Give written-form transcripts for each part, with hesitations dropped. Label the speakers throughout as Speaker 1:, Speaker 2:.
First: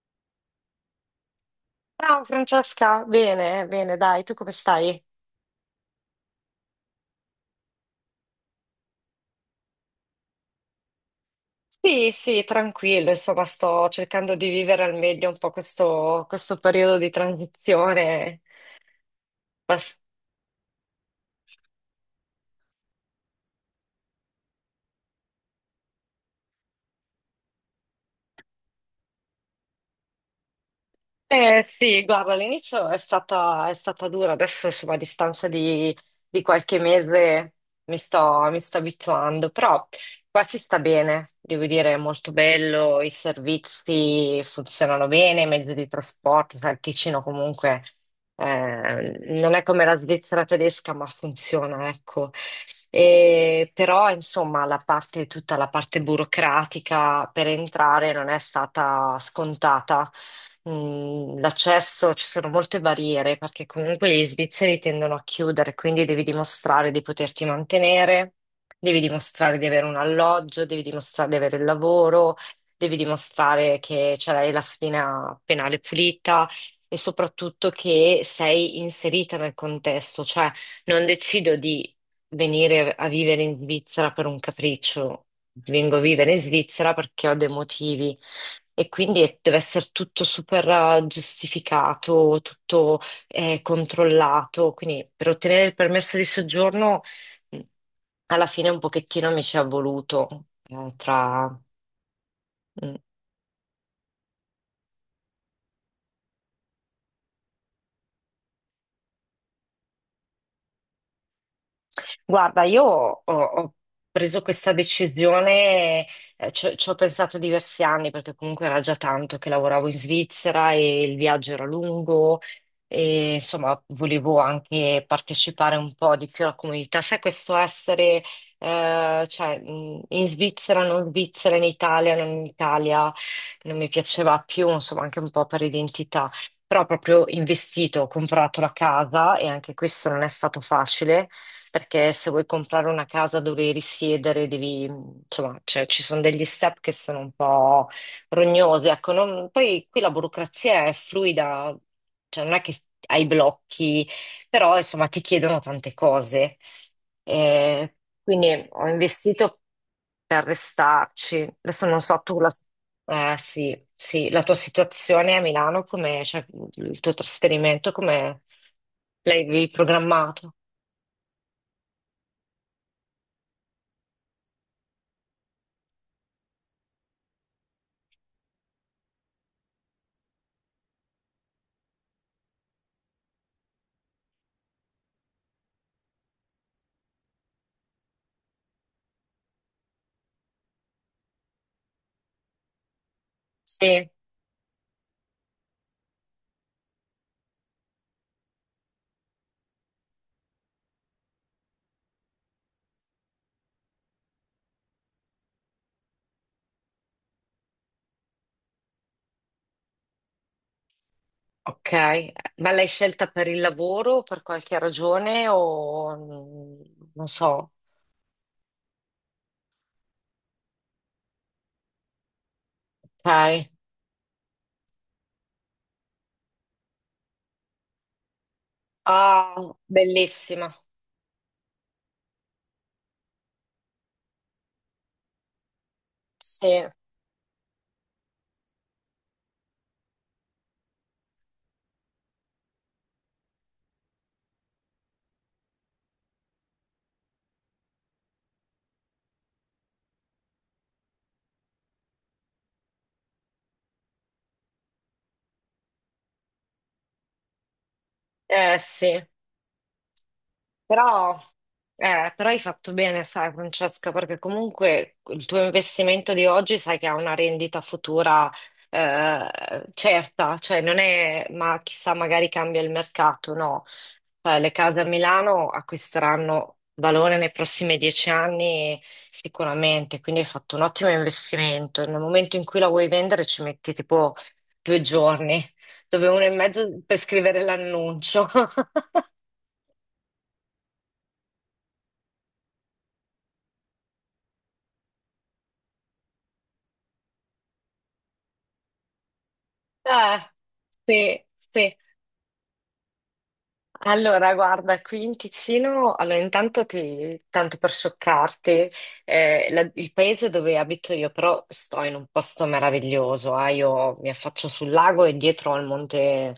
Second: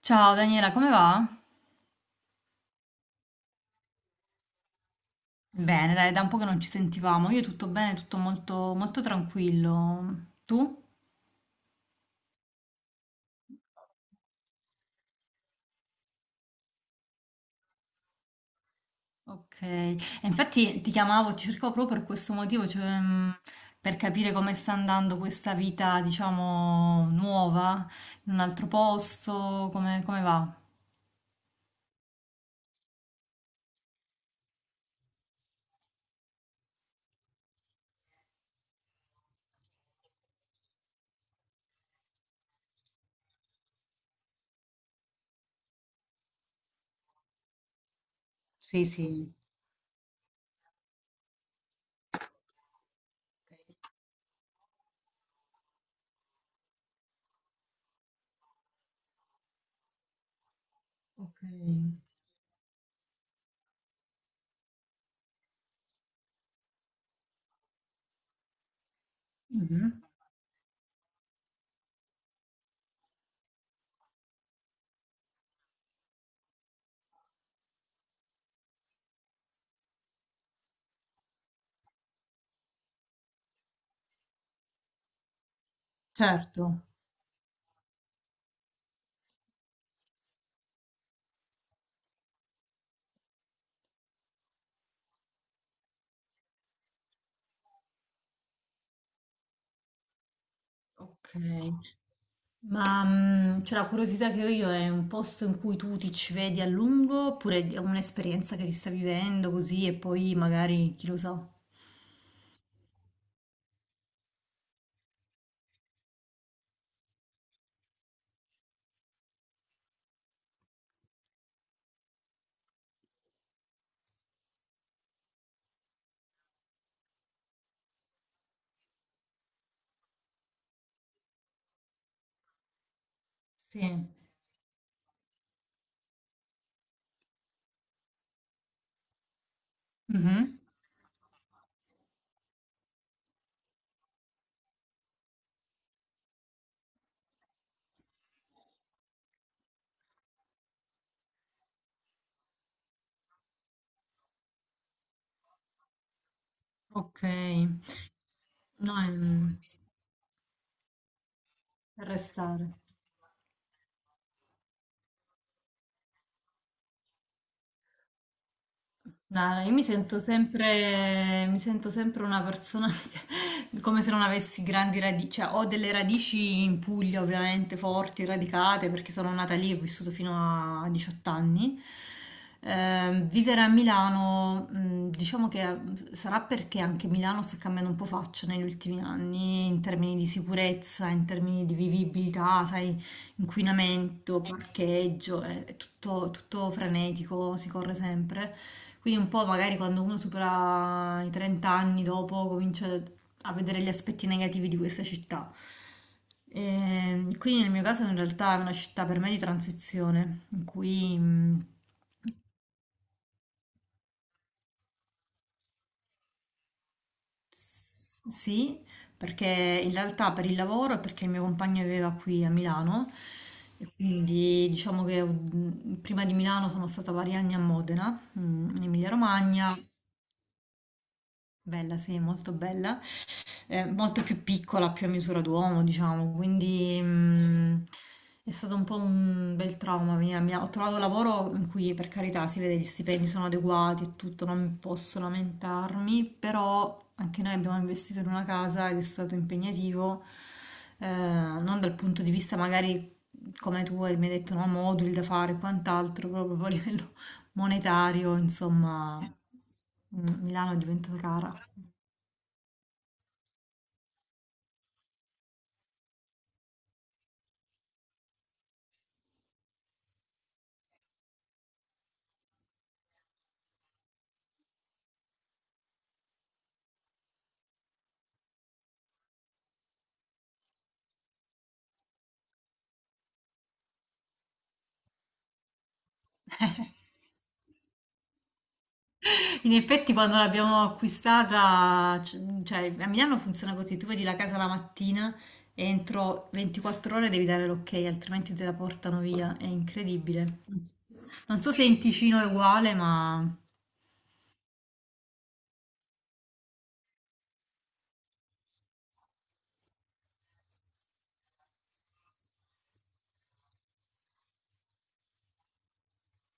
Speaker 1: Ciao Daniela, come va?
Speaker 2: Ciao Francesca, bene, bene, dai, tu come stai?
Speaker 1: Bene, dai, da un po' che non ci sentivamo. Io tutto bene, tutto molto, molto tranquillo. Tu?
Speaker 2: Sì, sì, tranquillo, insomma, sto cercando di vivere al meglio un po' questo periodo di transizione.
Speaker 1: Ok. E infatti ti chiamavo, ti cercavo proprio per questo motivo, cioè, per capire come sta andando questa vita, diciamo, nuova, in un altro posto, come, come va?
Speaker 2: Eh sì, guarda, all'inizio è stata dura, adesso insomma a distanza di qualche mese mi sto abituando, però qua si sta bene, devo dire, è molto bello, i servizi funzionano bene, i mezzi di trasporto, sai, il Ticino comunque
Speaker 1: Sì, sì.
Speaker 2: non è come la Svizzera tedesca, ma funziona, ecco. E però insomma la parte, tutta la parte burocratica per entrare non è stata scontata.
Speaker 1: Ok.
Speaker 2: L'accesso, ci sono molte barriere perché comunque gli svizzeri tendono a chiudere, quindi devi dimostrare di poterti mantenere, devi dimostrare di avere un
Speaker 1: Mhm.
Speaker 2: alloggio, devi dimostrare di avere il lavoro, devi dimostrare che ce l'hai la fedina penale pulita. E soprattutto che sei inserita nel contesto, cioè non decido di venire a vivere in Svizzera per un capriccio, vengo a vivere in
Speaker 1: Certo.
Speaker 2: Svizzera perché ho dei motivi. E quindi deve essere tutto super giustificato, tutto controllato. Quindi per ottenere il permesso di soggiorno, mh, alla fine un pochettino mi ci è voluto eh,
Speaker 1: Ok.
Speaker 2: tra... Mm.
Speaker 1: Ma cioè, la curiosità che ho io è un posto in cui tu ti ci vedi a lungo oppure è un'esperienza che ti sta vivendo così e poi magari chi lo sa?
Speaker 2: Guarda, io ho preso questa decisione, ci ho pensato diversi anni perché comunque era già tanto che lavoravo in Svizzera e il viaggio era lungo e insomma volevo anche partecipare un po' di più alla comunità. Sai, questo essere, cioè, in Svizzera, non Svizzera, in Italia, non mi
Speaker 1: Sì.
Speaker 2: piaceva più, insomma, anche un po' per identità. Però ho proprio investito, ho comprato la casa e anche questo non è
Speaker 1: Mhm.
Speaker 2: stato facile perché se vuoi comprare una casa dove risiedere devi, insomma, cioè, ci sono degli step che sono un po' rognosi. Ecco, poi qui la burocrazia è fluida, cioè non è che hai blocchi, però insomma ti chiedono tante cose.
Speaker 1: Ok,
Speaker 2: Eh, quindi ho
Speaker 1: no, è
Speaker 2: investito per restarci. Adesso non
Speaker 1: per
Speaker 2: so tu
Speaker 1: restare.
Speaker 2: sì, sì, la tua situazione a Milano, come, cioè, il tuo trasferimento, come
Speaker 1: No, no,
Speaker 2: l'avevi
Speaker 1: io
Speaker 2: programmato?
Speaker 1: mi sento sempre una persona come se non avessi grandi radici, cioè ho delle radici in Puglia ovviamente forti, radicate, perché sono nata lì e ho vissuto fino a 18 anni. Vivere a Milano, diciamo che sarà perché anche Milano sta cambiando un po' faccia negli ultimi anni in termini di sicurezza, in termini di vivibilità, sai,
Speaker 2: Sì.
Speaker 1: inquinamento, sì, parcheggio, è tutto frenetico, si corre sempre. Quindi un po' magari quando uno supera i 30 anni dopo comincia a vedere gli aspetti negativi di questa città. Quindi nel mio caso in realtà è una città per me di transizione, in cui
Speaker 2: Ok, ma l'hai scelta per il lavoro o per qualche ragione o non so.
Speaker 1: sì, perché in realtà per il lavoro e perché il mio compagno viveva qui a Milano
Speaker 2: Ok.
Speaker 1: e quindi diciamo che prima di Milano sono stata vari anni a Modena, in Emilia
Speaker 2: Ah,
Speaker 1: Romagna,
Speaker 2: bellissima.
Speaker 1: bella sì, molto bella. Molto più piccola, più a misura d'uomo, diciamo,
Speaker 2: Sì,
Speaker 1: quindi è stato un po' un bel trauma. Venire a Milano. Ho trovato lavoro in cui, per carità, si vede gli stipendi sono adeguati e tutto, non posso lamentarmi, però anche noi abbiamo investito in una casa ed è stato impegnativo, non dal punto di vista magari mi hai detto, no, moduli da fare e quant'altro, proprio a livello monetario,
Speaker 2: eh
Speaker 1: insomma,
Speaker 2: sì.
Speaker 1: Milano è diventata
Speaker 2: Però,
Speaker 1: cara.
Speaker 2: però hai fatto bene, sai, Francesca, perché comunque il tuo investimento di oggi sai che ha una rendita futura certa, cioè non è, ma chissà, magari cambia il mercato, no. Cioè, le case a Milano acquisteranno valore nei prossimi 10 anni sicuramente, quindi hai fatto un ottimo investimento. Nel momento in cui la vuoi vendere ci metti tipo 2 giorni, dove uno e mezzo per scrivere l'annuncio.
Speaker 1: In effetti, quando l'abbiamo acquistata, cioè a Milano funziona così: tu vedi la casa la mattina e entro 24 ore devi dare l'ok, altrimenti te la portano via. È
Speaker 2: Eh,
Speaker 1: incredibile. Non so
Speaker 2: sì,
Speaker 1: non so se
Speaker 2: sì.
Speaker 1: in Ticino è uguale, ma
Speaker 2: Allora, guarda, qui in Ticino, allora intanto tanto per scioccarti, il paese dove abito io, però sto in un posto meraviglioso, io mi affaccio sul lago e dietro al monte,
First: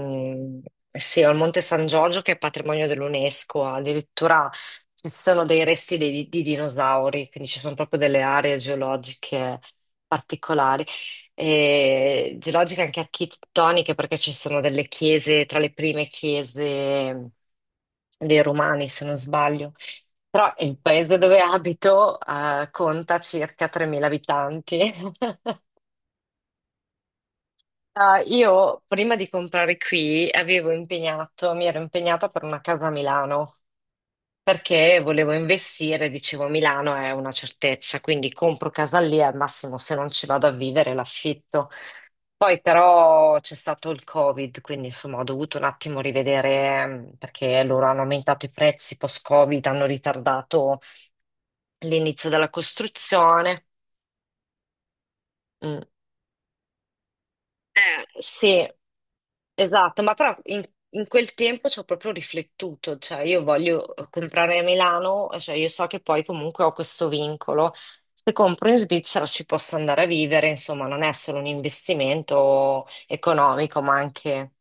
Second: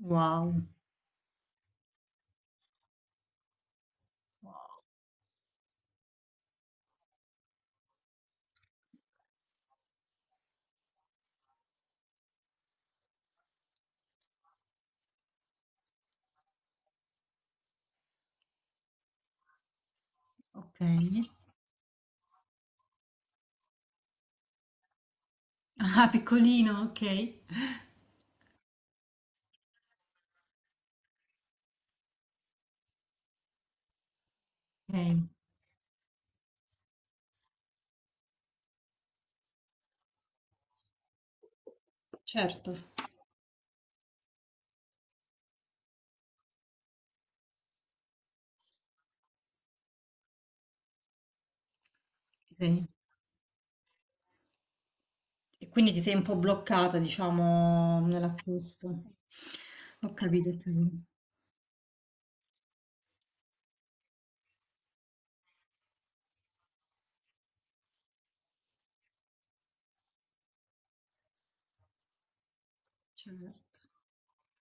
Speaker 1: wow,
Speaker 2: sì, al monte San Giorgio che è patrimonio dell'UNESCO, addirittura ci sono dei resti di dinosauri, quindi ci sono proprio delle aree geologiche particolari e geologiche anche architettoniche, perché ci sono delle chiese, tra le prime chiese dei Romani, se non sbaglio. Però il
Speaker 1: ok.
Speaker 2: paese dove abito, conta circa 3.000 abitanti.
Speaker 1: Ah, piccolino, ok.
Speaker 2: Io prima di comprare qui avevo impegnato, mi ero impegnata per una casa a Milano perché
Speaker 1: Ok,
Speaker 2: volevo investire, dicevo Milano è una certezza, quindi compro casa lì al massimo se non ci vado a vivere l'affitto. Poi
Speaker 1: certo.
Speaker 2: però c'è stato il Covid, quindi insomma ho dovuto un attimo rivedere perché loro hanno aumentato i prezzi post-Covid, hanno ritardato l'inizio della
Speaker 1: Ti sei-
Speaker 2: costruzione.
Speaker 1: E
Speaker 2: Mm.
Speaker 1: quindi ti sei un po' bloccata, diciamo,
Speaker 2: Sì,
Speaker 1: nell'acquisto.
Speaker 2: esatto,
Speaker 1: Ho
Speaker 2: ma però
Speaker 1: capito, ho
Speaker 2: in,
Speaker 1: capito.
Speaker 2: in quel tempo ci ho proprio riflettuto, cioè io voglio comprare a Milano, cioè io so che poi comunque ho questo vincolo. Se compro in Svizzera ci posso andare a vivere, insomma, non è solo un investimento
Speaker 1: Certo.
Speaker 2: economico, ma anche.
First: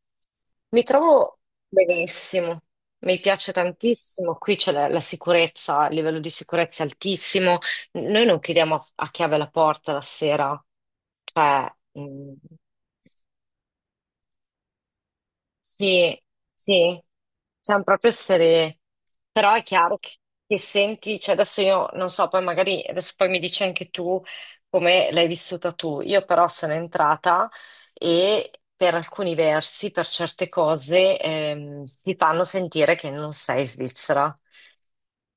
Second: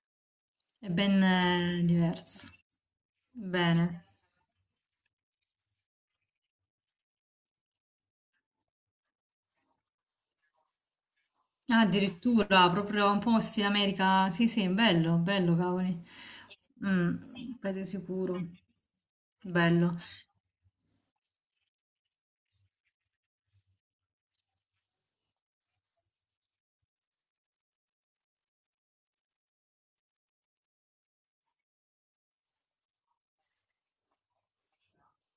Speaker 2: Mi
Speaker 1: È ben
Speaker 2: trovo
Speaker 1: diverso.
Speaker 2: benissimo, mi piace
Speaker 1: Bene.
Speaker 2: tantissimo, qui c'è la sicurezza, il livello di sicurezza è altissimo, noi non chiudiamo a chiave la porta la sera, cioè,
Speaker 1: Ah, addirittura proprio un po' sì, America. Sì, sì, bello, bello, cavoli.
Speaker 2: sì, sì,
Speaker 1: Mm,
Speaker 2: siamo
Speaker 1: paese
Speaker 2: proprio
Speaker 1: sicuro.
Speaker 2: essere, però è chiaro
Speaker 1: Bello.
Speaker 2: che senti, cioè adesso io non so, poi magari adesso poi mi dici anche tu come l'hai vissuta tu, io però sono entrata e per alcuni versi, per certe cose, ti fanno sentire che non sei svizzera.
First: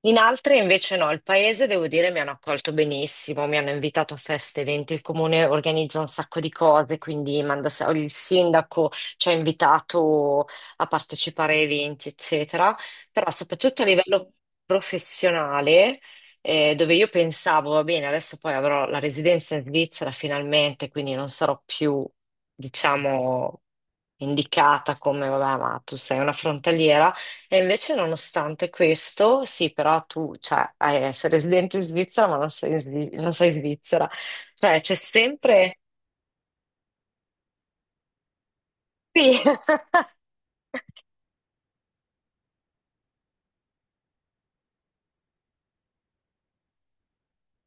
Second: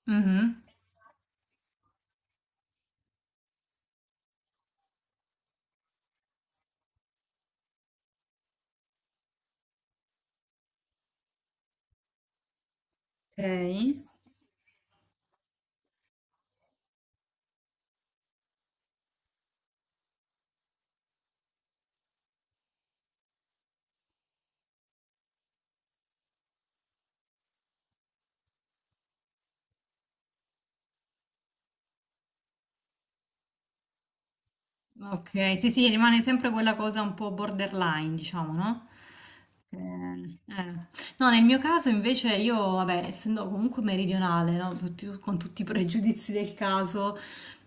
Speaker 2: In altre
Speaker 1: Mhm.
Speaker 2: invece no, il paese devo dire mi hanno accolto benissimo, mi hanno invitato a feste, eventi, il comune organizza un sacco di cose, quindi manda, il sindaco ci ha invitato a partecipare a eventi, eccetera, però
Speaker 1: Ok.
Speaker 2: soprattutto a livello professionale, dove io pensavo, va bene, adesso poi avrò la residenza in Svizzera finalmente, quindi non sarò più, diciamo, indicata come, vabbè, ma tu sei una frontaliera. E invece, nonostante questo, sì, però tu, cioè, sei residente in Svizzera, ma non sei svizzera. Cioè, c'è
Speaker 1: Ok, sì,
Speaker 2: sempre...
Speaker 1: sì, rimane sempre quella cosa un po' borderline, diciamo, no?
Speaker 2: Sì.
Speaker 1: Eh. No, nel mio caso invece io, vabbè, essendo comunque meridionale, no, con tutti i pregiudizi del caso,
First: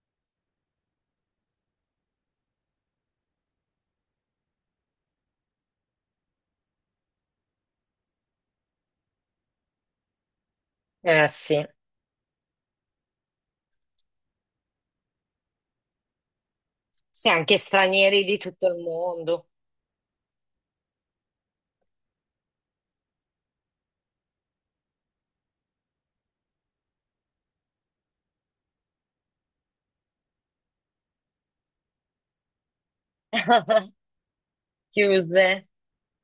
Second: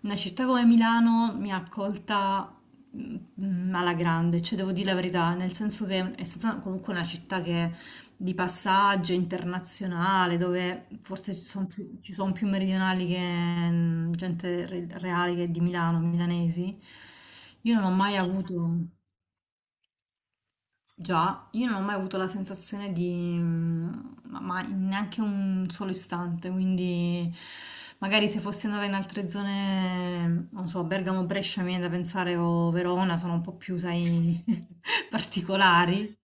Speaker 1: una città come Milano mi ha accolta mm, alla grande, cioè devo dire la verità, nel senso che è stata comunque una città che di passaggio internazionale, dove forse
Speaker 2: Sì.
Speaker 1: ci son più meridionali che gente reale che di Milano, milanesi.
Speaker 2: Sì, anche
Speaker 1: Io non ho mai
Speaker 2: stranieri di tutto il
Speaker 1: avuto.
Speaker 2: mondo.
Speaker 1: Già, io non ho mai avuto la sensazione di, mm, ma in neanche un solo istante, quindi magari se fossi andata in altre zone, non so, Bergamo, Brescia, mi viene da pensare o Verona, sono un po' più, sai,
Speaker 2: Chiuse.
Speaker 1: particolari.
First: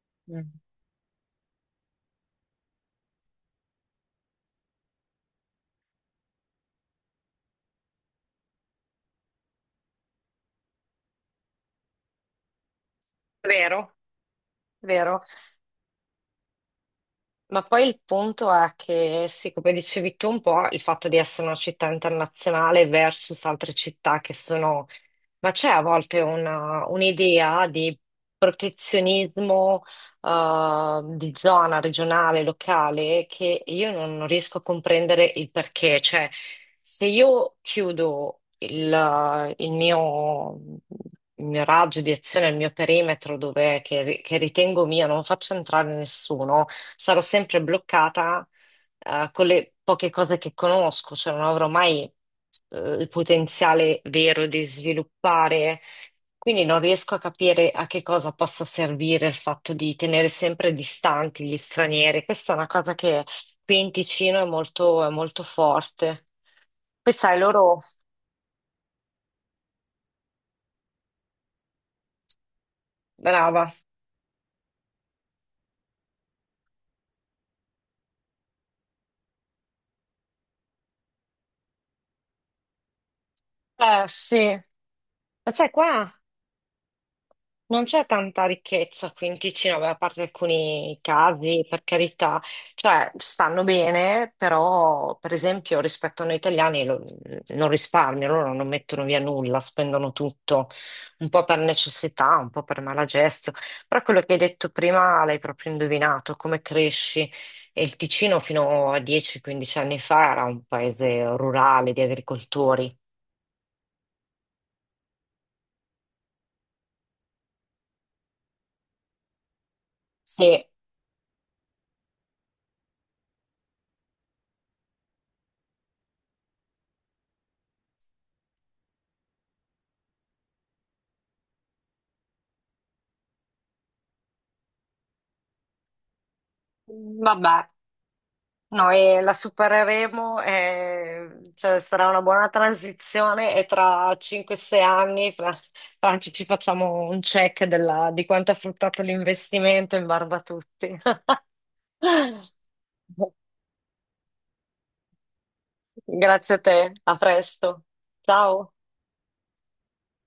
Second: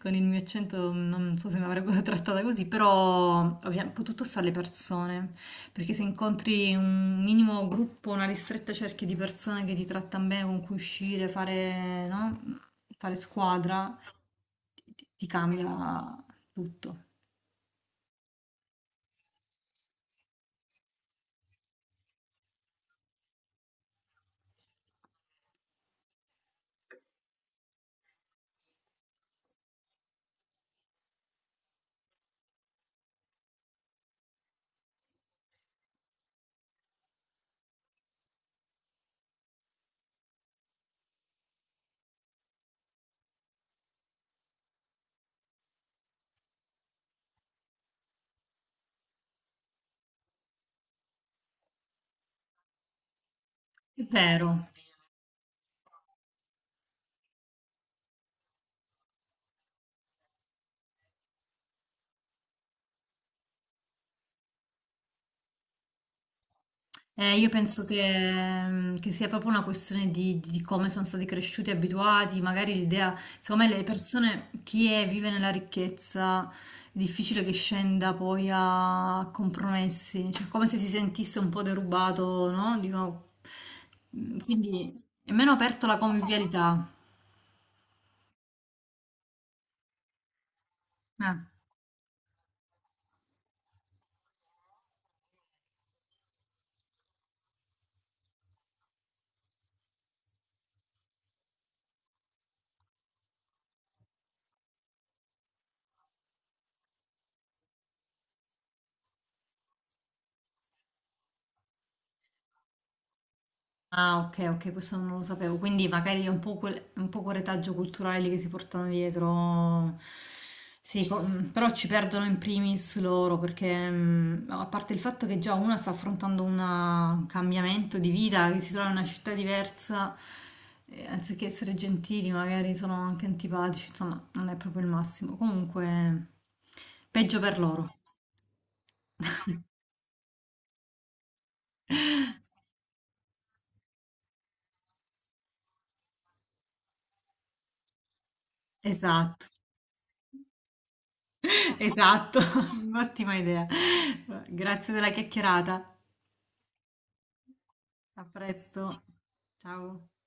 Speaker 1: Con il mio
Speaker 2: Mm.
Speaker 1: accento non so se mi avrebbero trattata così, però ovviamente poi tutto sta alle persone, perché se incontri un minimo gruppo, una ristretta cerchia di persone che ti trattano bene, con cui uscire, fare, no? Fare
Speaker 2: Vero,
Speaker 1: squadra, ti
Speaker 2: vero.
Speaker 1: ti cambia tutto.
Speaker 2: Ma poi il punto è che, sì, come dicevi tu un po', il fatto di essere una città internazionale versus altre città che sono. Ma c'è a volte un'idea di protezionismo di zona regionale, locale, che io non riesco a comprendere il perché. Cioè, se io chiudo il mio raggio di azione, il mio perimetro dove, che ritengo mio, non faccio entrare nessuno, sarò sempre bloccata con le poche cose che conosco, cioè non avrò mai il potenziale
Speaker 1: È
Speaker 2: vero di
Speaker 1: vero.
Speaker 2: sviluppare. Quindi non riesco a capire a che cosa possa servire il fatto di tenere sempre distanti gli stranieri. Questa è una cosa che qui in Ticino è molto, forte. Poi sai,
Speaker 1: Io
Speaker 2: loro...
Speaker 1: penso che, che sia proprio una questione di come sono stati cresciuti, abituati, magari l'idea, secondo me
Speaker 2: Brava.
Speaker 1: le persone, chi è, vive nella ricchezza, è difficile che scenda poi a compromessi, cioè come se si sentisse un po' derubato, no? Dico,
Speaker 2: Eh sì.
Speaker 1: quindi è meno
Speaker 2: Ma sai,
Speaker 1: aperto alla
Speaker 2: qua.
Speaker 1: convivialità.
Speaker 2: Non c'è tanta ricchezza qui in Ticino, beh, a parte alcuni
Speaker 1: Eh.
Speaker 2: casi, per carità, cioè stanno bene, però per esempio rispetto a noi italiani non risparmiano, loro non mettono via nulla, spendono tutto, un po' per necessità, un po' per malagestio, però quello che hai detto prima l'hai proprio indovinato, come cresci? E il Ticino fino a 10-15 anni fa era un paese rurale di agricoltori.
Speaker 1: Ah, ok, ok, questo non lo sapevo. Quindi magari è un po' quel retaggio culturale lì che si portano dietro.
Speaker 2: Sì,
Speaker 1: Sì, però ci perdono in primis loro perché, a parte il fatto che già una sta affrontando una- un cambiamento di vita, che si trova in una città diversa, anziché essere gentili, magari sono anche antipatici, insomma, non è proprio il massimo. Comunque, peggio
Speaker 2: vabbè.
Speaker 1: per loro.
Speaker 2: Noi la supereremo, cioè, sarà una buona transizione e tra 5-6 anni, Franci, ci facciamo un check di quanto è fruttato
Speaker 1: Esatto.
Speaker 2: l'investimento in barba a tutti.
Speaker 1: Esatto, ottima idea. Grazie della chiacchierata.
Speaker 2: Grazie a te, a presto.
Speaker 1: A
Speaker 2: Ciao.
Speaker 1: presto. Ciao.